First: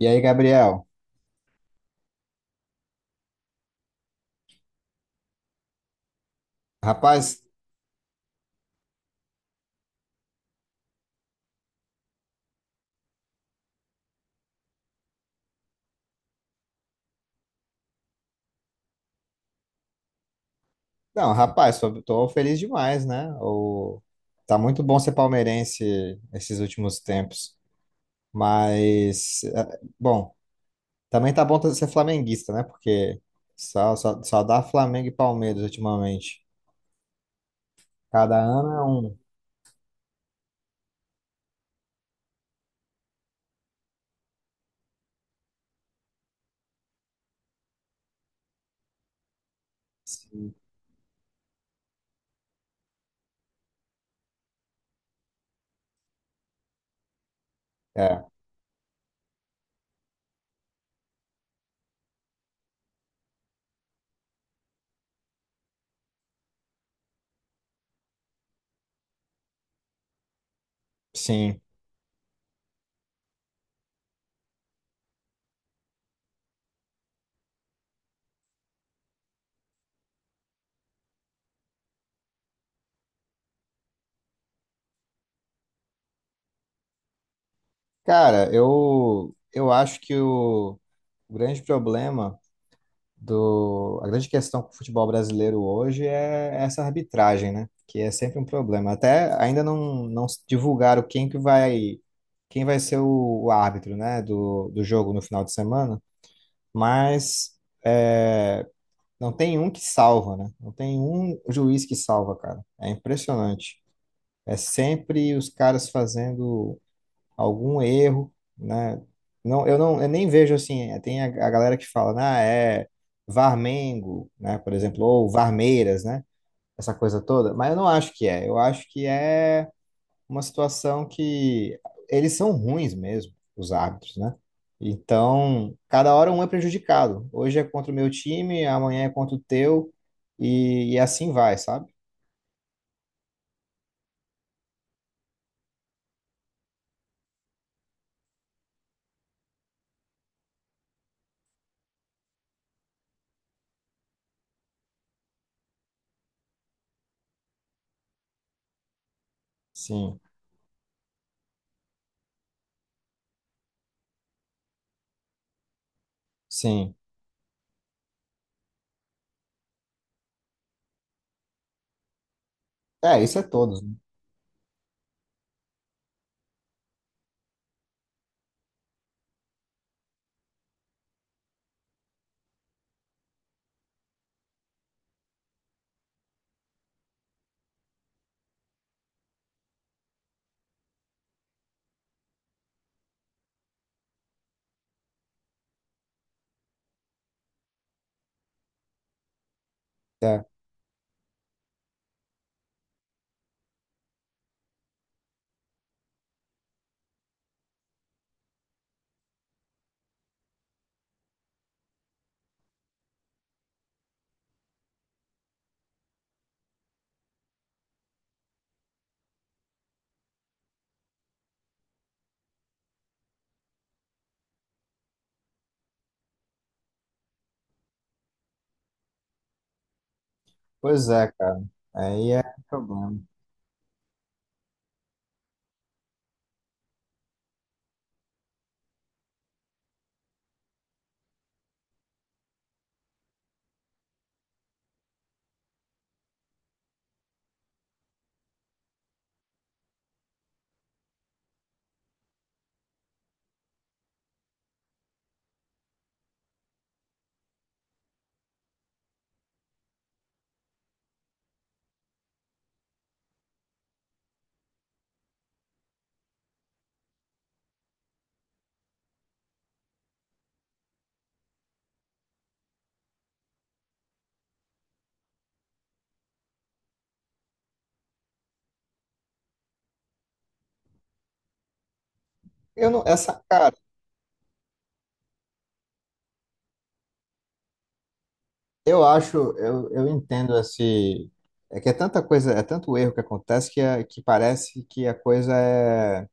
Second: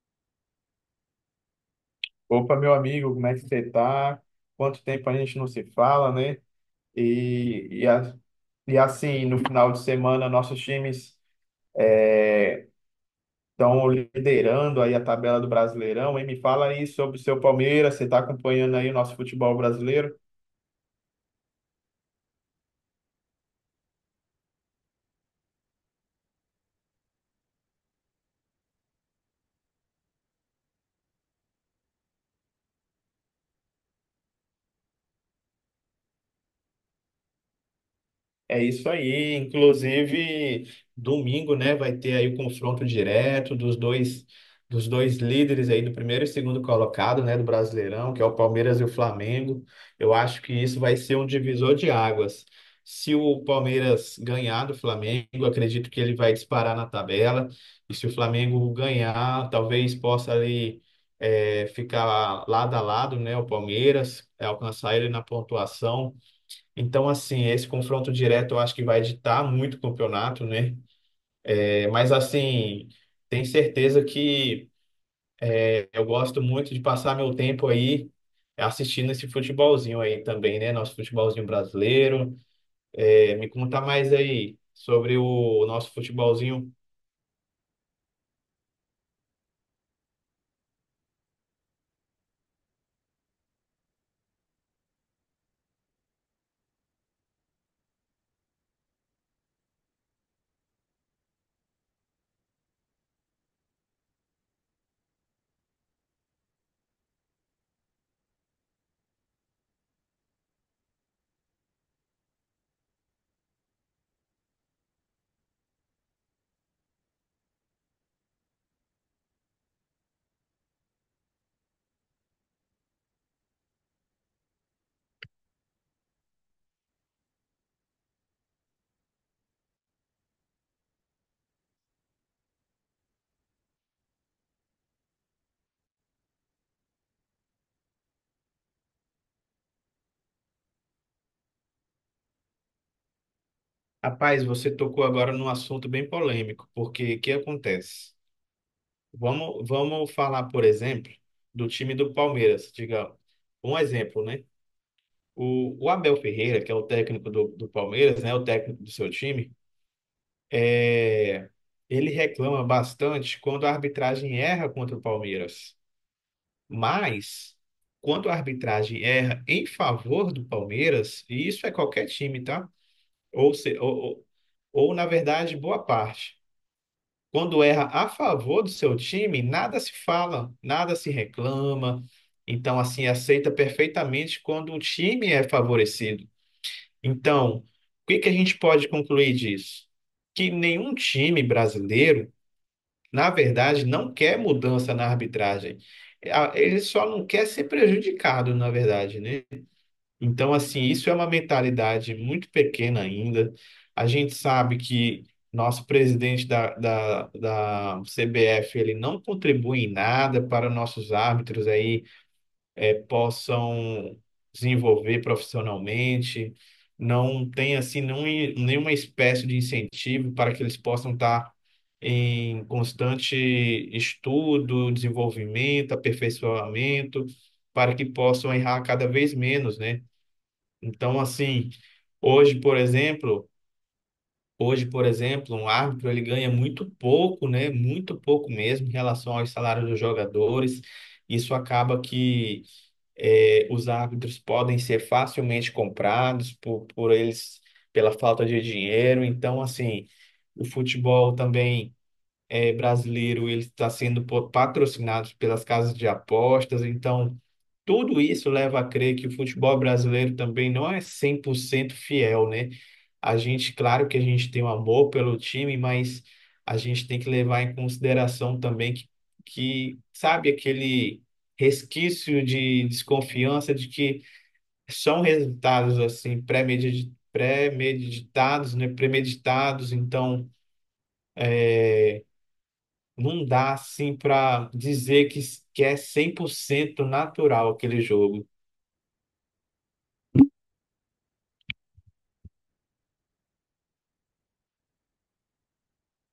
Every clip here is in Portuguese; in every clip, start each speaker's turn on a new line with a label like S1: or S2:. S1: E aí, Gabriel?
S2: Opa, meu amigo, como é que você tá? Quanto tempo a gente não se fala, né?
S1: Rapaz,
S2: E, e, a- e assim, no final de semana, nossos times estão liderando aí a tabela do Brasileirão. E me fala aí sobre o seu Palmeiras, você está acompanhando aí o nosso futebol brasileiro?
S1: não, rapaz, tô feliz demais, né? Tá muito bom ser palmeirense esses últimos tempos. Mas, bom, também tá bom ser flamenguista, né? Porque só dá Flamengo e Palmeiras ultimamente. Cada
S2: É
S1: ano é
S2: isso
S1: um.
S2: aí. Inclusive, domingo, né, vai ter aí o confronto direto dos dois líderes aí do primeiro e segundo colocado, né, do Brasileirão, que é o Palmeiras e o Flamengo. Eu acho que
S1: Sim.
S2: isso vai ser um divisor de águas. Se o Palmeiras ganhar do Flamengo, eu acredito que ele vai disparar na tabela. E se o
S1: É,
S2: Flamengo ganhar, talvez possa ali ficar lado a lado, né, o Palmeiras, alcançar ele na pontuação. Então, assim, esse confronto direto eu acho que vai ditar muito o campeonato, né?
S1: sim.
S2: É, mas, assim, tenho certeza que eu gosto muito de passar meu tempo aí assistindo esse futebolzinho aí também, né? Nosso futebolzinho brasileiro. É, me conta mais aí sobre o nosso futebolzinho.
S1: Cara, eu acho que o grande problema. A grande questão com o futebol brasileiro hoje é essa arbitragem, né? Que é sempre um problema. Até ainda não divulgaram quem vai ser o árbitro, né? Do jogo no final de semana, mas é, não tem um que salva, né? Não tem um juiz que salva, cara. É impressionante. É sempre os caras fazendo algum erro, né? Não, eu nem vejo assim, tem a galera que fala, ah, é Varmengo, né, por exemplo, ou Varmeiras, né? Essa coisa toda, mas eu não acho que é. Eu acho que é uma situação que eles são ruins mesmo, os árbitros, né? Então, cada hora um é prejudicado. Hoje é contra o meu time, amanhã é contra o teu, e assim vai, sabe?
S2: Rapaz, você tocou agora num assunto bem polêmico, porque o que acontece? Vamos falar, por exemplo, do time do Palmeiras, diga um exemplo, né? O Abel Ferreira, que é o técnico do Palmeiras, né, o técnico do seu time,
S1: Sim,
S2: é, ele reclama bastante quando a arbitragem erra contra o Palmeiras.
S1: sim.
S2: Mas, quando a arbitragem erra em favor do Palmeiras, e isso é qualquer time, tá?
S1: É, isso é
S2: Ou, se,
S1: todos. Né?
S2: ou, na verdade, boa parte. Quando erra a favor do seu time, nada se fala, nada se reclama. Então, assim, aceita perfeitamente quando o time é favorecido. Então, o que que a gente pode concluir disso? Que nenhum time brasileiro, na verdade, não quer mudança na arbitragem. Ele só não quer ser prejudicado, na verdade, né?
S1: É.
S2: Então, assim, isso é uma mentalidade muito pequena ainda. A gente sabe que nosso presidente da CBF, ele não contribui em nada para nossos árbitros aí possam desenvolver profissionalmente, não tem assim não, nenhuma espécie de incentivo para que eles possam estar em constante estudo, desenvolvimento, aperfeiçoamento, para que possam errar cada vez menos, né?
S1: Pois
S2: Então,
S1: é, cara.
S2: assim,
S1: Aí é
S2: hoje, por
S1: problema.
S2: exemplo, hoje, por exemplo, um árbitro ele ganha muito pouco, né? Muito pouco mesmo em relação aos salários dos jogadores. Isso acaba que os árbitros podem ser facilmente comprados por eles pela falta de dinheiro. Então, assim, o futebol também brasileiro ele está sendo patrocinado pelas casas de apostas. Então, tudo isso leva a crer que o futebol brasileiro também não é 100% fiel, né? A gente, claro que a gente tem um amor pelo time, mas a gente tem que levar em consideração também que sabe, aquele resquício de desconfiança de que são resultados assim pré-meditados, né, premeditados, então
S1: Eu não, essa,
S2: não
S1: cara,
S2: dá assim para dizer que é 100% natural aquele jogo.
S1: eu acho, eu entendo esse. É que é tanta coisa, é tanto erro que acontece que, que parece que a coisa é.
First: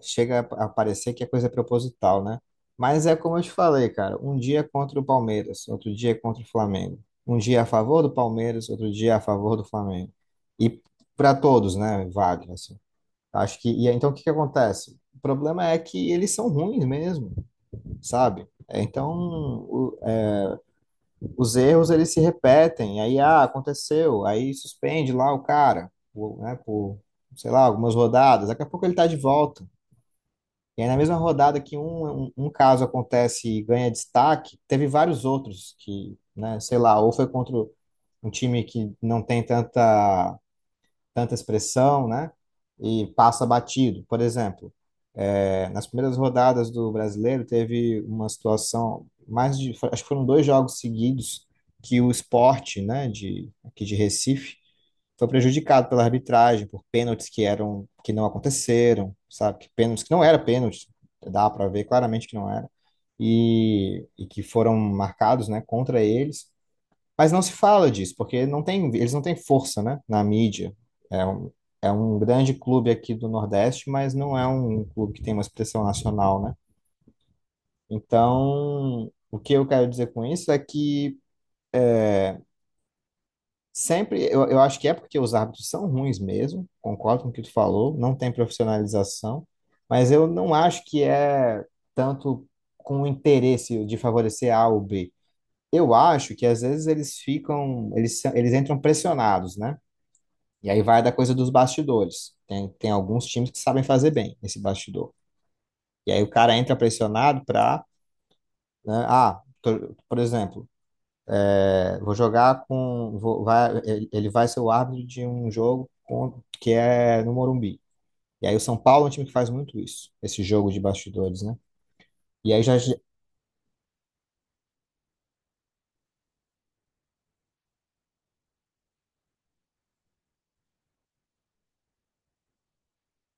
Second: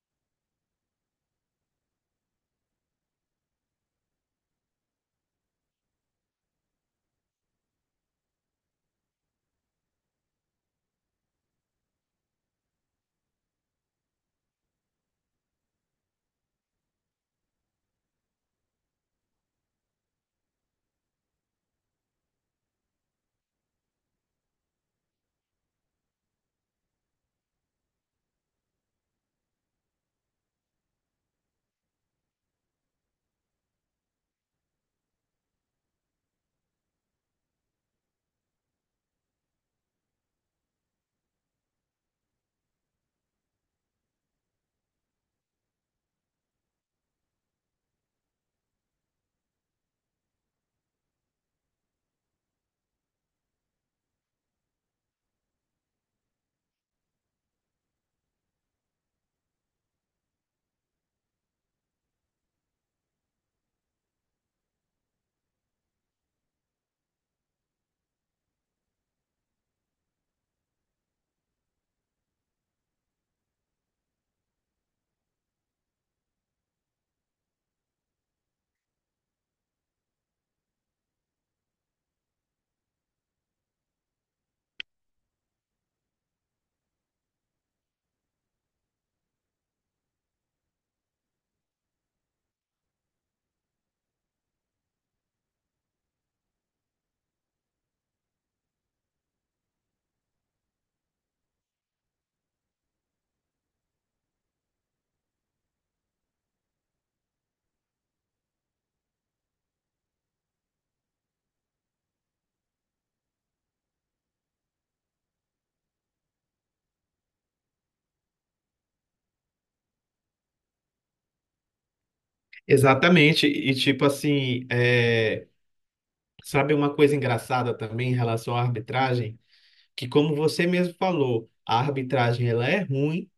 S1: Chega a parecer que a coisa é proposital, né? Mas é como eu te falei, cara, um dia é contra o Palmeiras, outro dia é contra o Flamengo. Um dia é a favor do Palmeiras, outro dia é a favor do Flamengo. E para todos, né? Vale, assim. Acho que. E aí, então o que que acontece? O problema é que eles são ruins mesmo, sabe? É, então, os erros eles se repetem, aí ah, aconteceu, aí suspende lá o cara, por, né, por, sei lá, algumas rodadas, daqui a pouco ele tá de volta. E aí na mesma rodada que um caso acontece e ganha destaque, teve vários outros que, né, sei lá, ou foi contra um time que não tem tanta expressão, né, e passa batido, por exemplo. É, nas primeiras rodadas do Brasileiro, teve uma situação mais de, acho que foram dois jogos seguidos que o Sport, né, de aqui de Recife, foi prejudicado pela arbitragem por pênaltis que eram que não aconteceram, sabe? Que pênaltis que não era pênalti, dá para ver claramente que não era e que foram marcados, né, contra eles. Mas não se fala disso, porque não tem, eles não têm força, né, na mídia. É um, É um grande clube aqui do Nordeste, mas não é um clube que tem uma expressão nacional, né? Então, o que eu quero dizer com isso é que sempre, eu acho que é porque os árbitros são ruins mesmo, concordo com o que tu falou, não tem profissionalização, mas eu não acho que é tanto com o interesse de favorecer A ou B. Eu acho que às vezes eles ficam, eles entram pressionados, né? E aí vai da coisa dos bastidores. Tem alguns times que sabem fazer bem esse bastidor. E aí o cara entra pressionado para, né, por exemplo, é, vou jogar com, vou- vai, ele vai ser o árbitro de um jogo que é no Morumbi. E aí o São Paulo é um time que faz muito isso, esse jogo de bastidores, né? E aí já,
S2: Exatamente, e tipo assim, sabe uma coisa engraçada também em relação à arbitragem? Que, como você mesmo falou, a arbitragem ela é ruim,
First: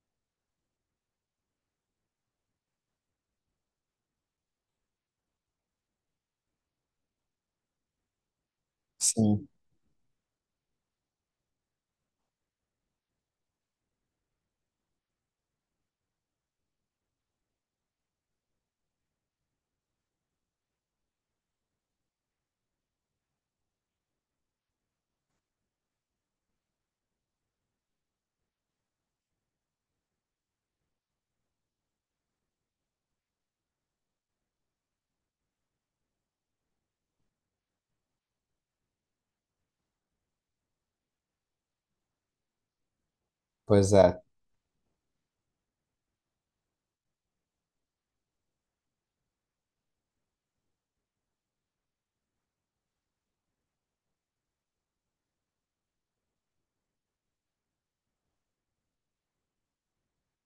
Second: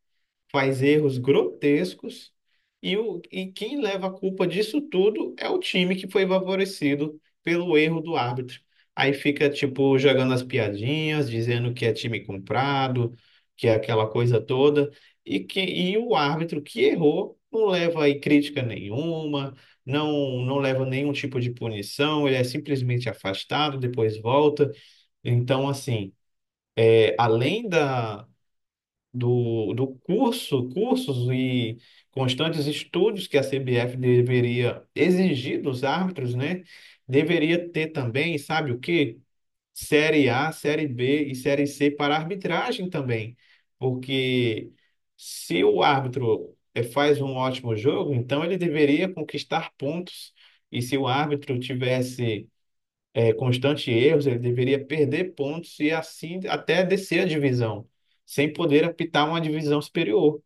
S2: faz erros grotescos, e quem leva a culpa disso tudo é o time que foi favorecido pelo erro do árbitro. Aí
S1: sim,
S2: fica, tipo, jogando as piadinhas, dizendo que é time comprado, que é aquela coisa toda, e o árbitro que errou não leva aí crítica nenhuma. Não, não leva nenhum tipo de punição, ele é simplesmente afastado, depois volta. Então, assim, além do cursos e constantes estudos que a CBF deveria exigir dos árbitros, né? Deveria ter também, sabe o quê? Série A, Série B e Série C para arbitragem também.
S1: pois é,
S2: Porque se o árbitro faz um ótimo jogo, então ele deveria conquistar pontos. E se o árbitro tivesse constantes erros, ele deveria perder pontos e assim até descer a divisão, sem poder apitar uma divisão superior.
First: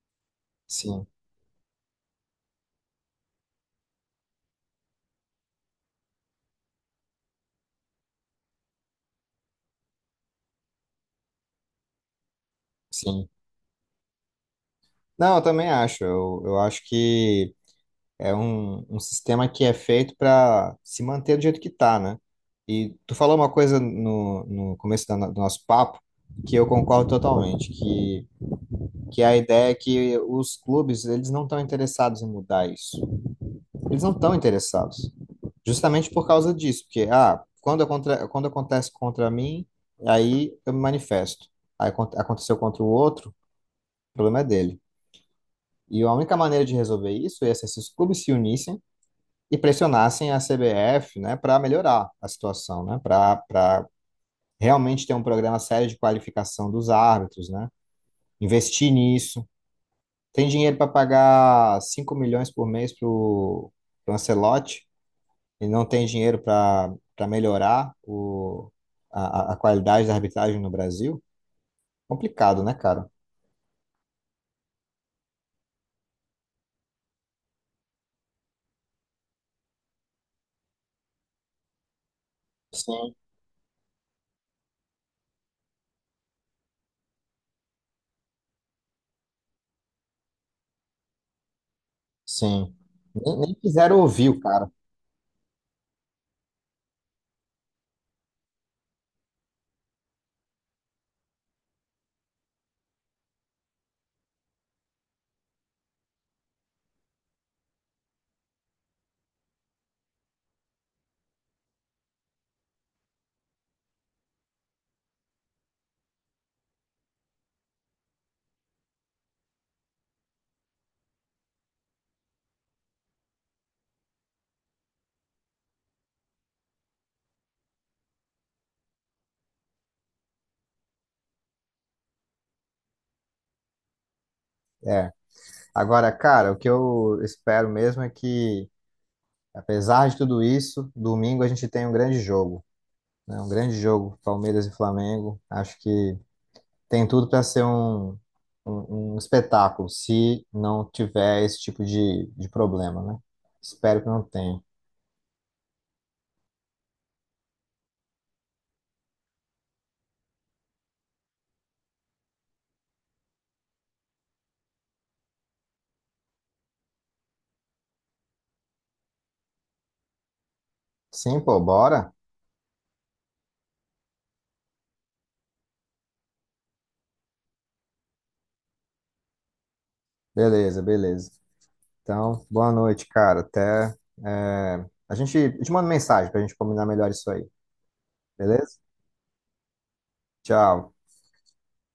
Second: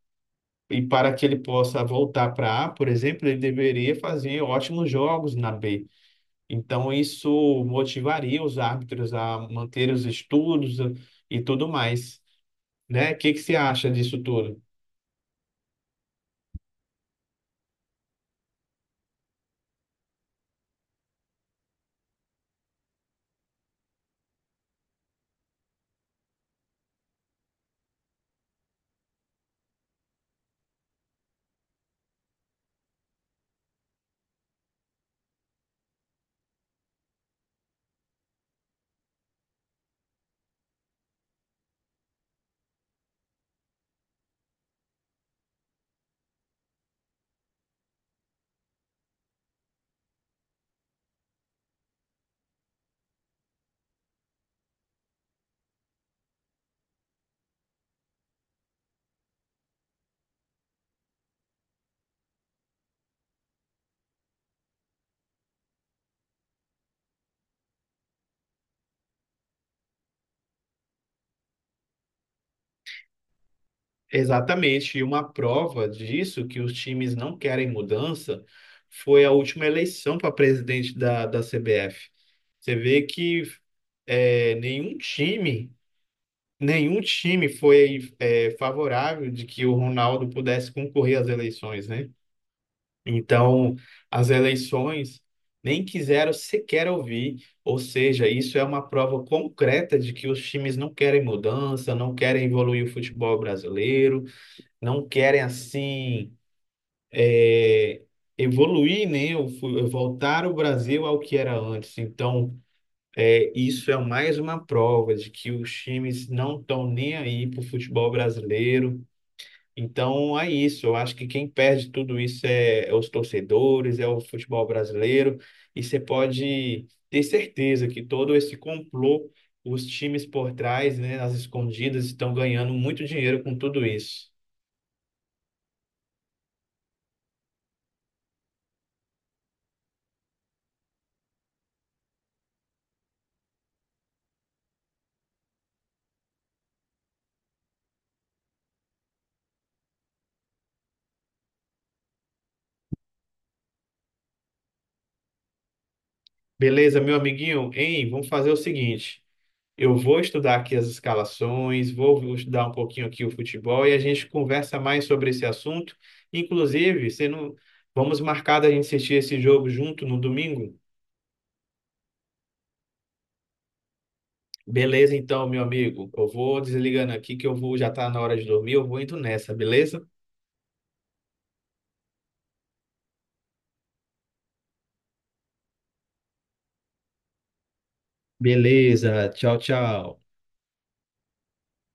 S2: E
S1: sim,
S2: para que ele possa voltar para A, por exemplo, ele deveria fazer ótimos jogos na B. Então, isso motivaria os árbitros a manter os estudos e tudo mais, né? O
S1: sim.
S2: que que você acha disso tudo?
S1: Não, eu também acho. Eu acho que é um sistema que é feito para se manter do jeito que tá, né? E tu falou uma coisa no começo da do nosso papo que eu concordo totalmente, que a ideia é que os clubes, eles não estão interessados em mudar isso. Eles não estão interessados. Justamente por causa disso, porque, ah, quando, quando acontece contra mim, aí eu me manifesto. Aí aconteceu contra o outro, o problema é dele. E a única maneira de resolver isso é se esses clubes se unissem e pressionassem a CBF, né, para melhorar a situação, né, para realmente ter um programa sério de qualificação dos árbitros, né, investir nisso. Tem dinheiro para pagar 5 milhões por mês para o Ancelotti e não tem dinheiro para melhorar a qualidade da arbitragem no Brasil? Complicado, né, cara?
S2: Exatamente, e uma prova disso que os times não querem mudança foi a última eleição para presidente da CBF. Você vê
S1: Sim.
S2: que é, nenhum time, nenhum time foi favorável de que o Ronaldo pudesse concorrer às eleições, né?
S1: Sim. Nem
S2: Então,
S1: quiseram ouvir
S2: as
S1: o cara.
S2: eleições nem quiseram sequer ouvir, ou seja, isso é uma prova concreta de que os times não querem mudança, não querem evoluir o futebol brasileiro não querem assim é, evoluir, né? Voltar o Brasil ao que era antes. Então, isso é mais uma prova de que os times não estão nem aí para o futebol brasileiro. Então, é isso. Eu acho que quem perde tudo isso é os torcedores, é o futebol brasileiro. E você pode ter certeza que todo esse complô, os times por trás, né, as escondidas, estão ganhando muito dinheiro com tudo isso.
S1: É. Agora, cara, o que eu espero mesmo é que apesar de tudo isso, domingo a gente tem um grande jogo, né? Um grande jogo, Palmeiras e Flamengo. Acho que tem tudo para ser um espetáculo, se não tiver esse tipo de problema, né? Espero que não tenha.
S2: Beleza, meu amiguinho? Hein, vamos fazer o seguinte: eu vou estudar aqui as escalações, vou estudar um pouquinho aqui o futebol e a gente conversa mais sobre esse assunto. Inclusive, você não... vamos marcar da gente assistir esse jogo junto no domingo?
S1: Sim, pô, bora?
S2: Beleza, então, meu amigo. Eu vou desligando aqui que eu vou, já tá na hora de dormir, eu vou indo nessa, beleza?
S1: Beleza, beleza. Então, boa noite, cara. Até. É, a gente eu te manda mensagem para a gente combinar melhor isso aí, beleza?
S2: Beleza, tchau, tchau.
S1: Tchau.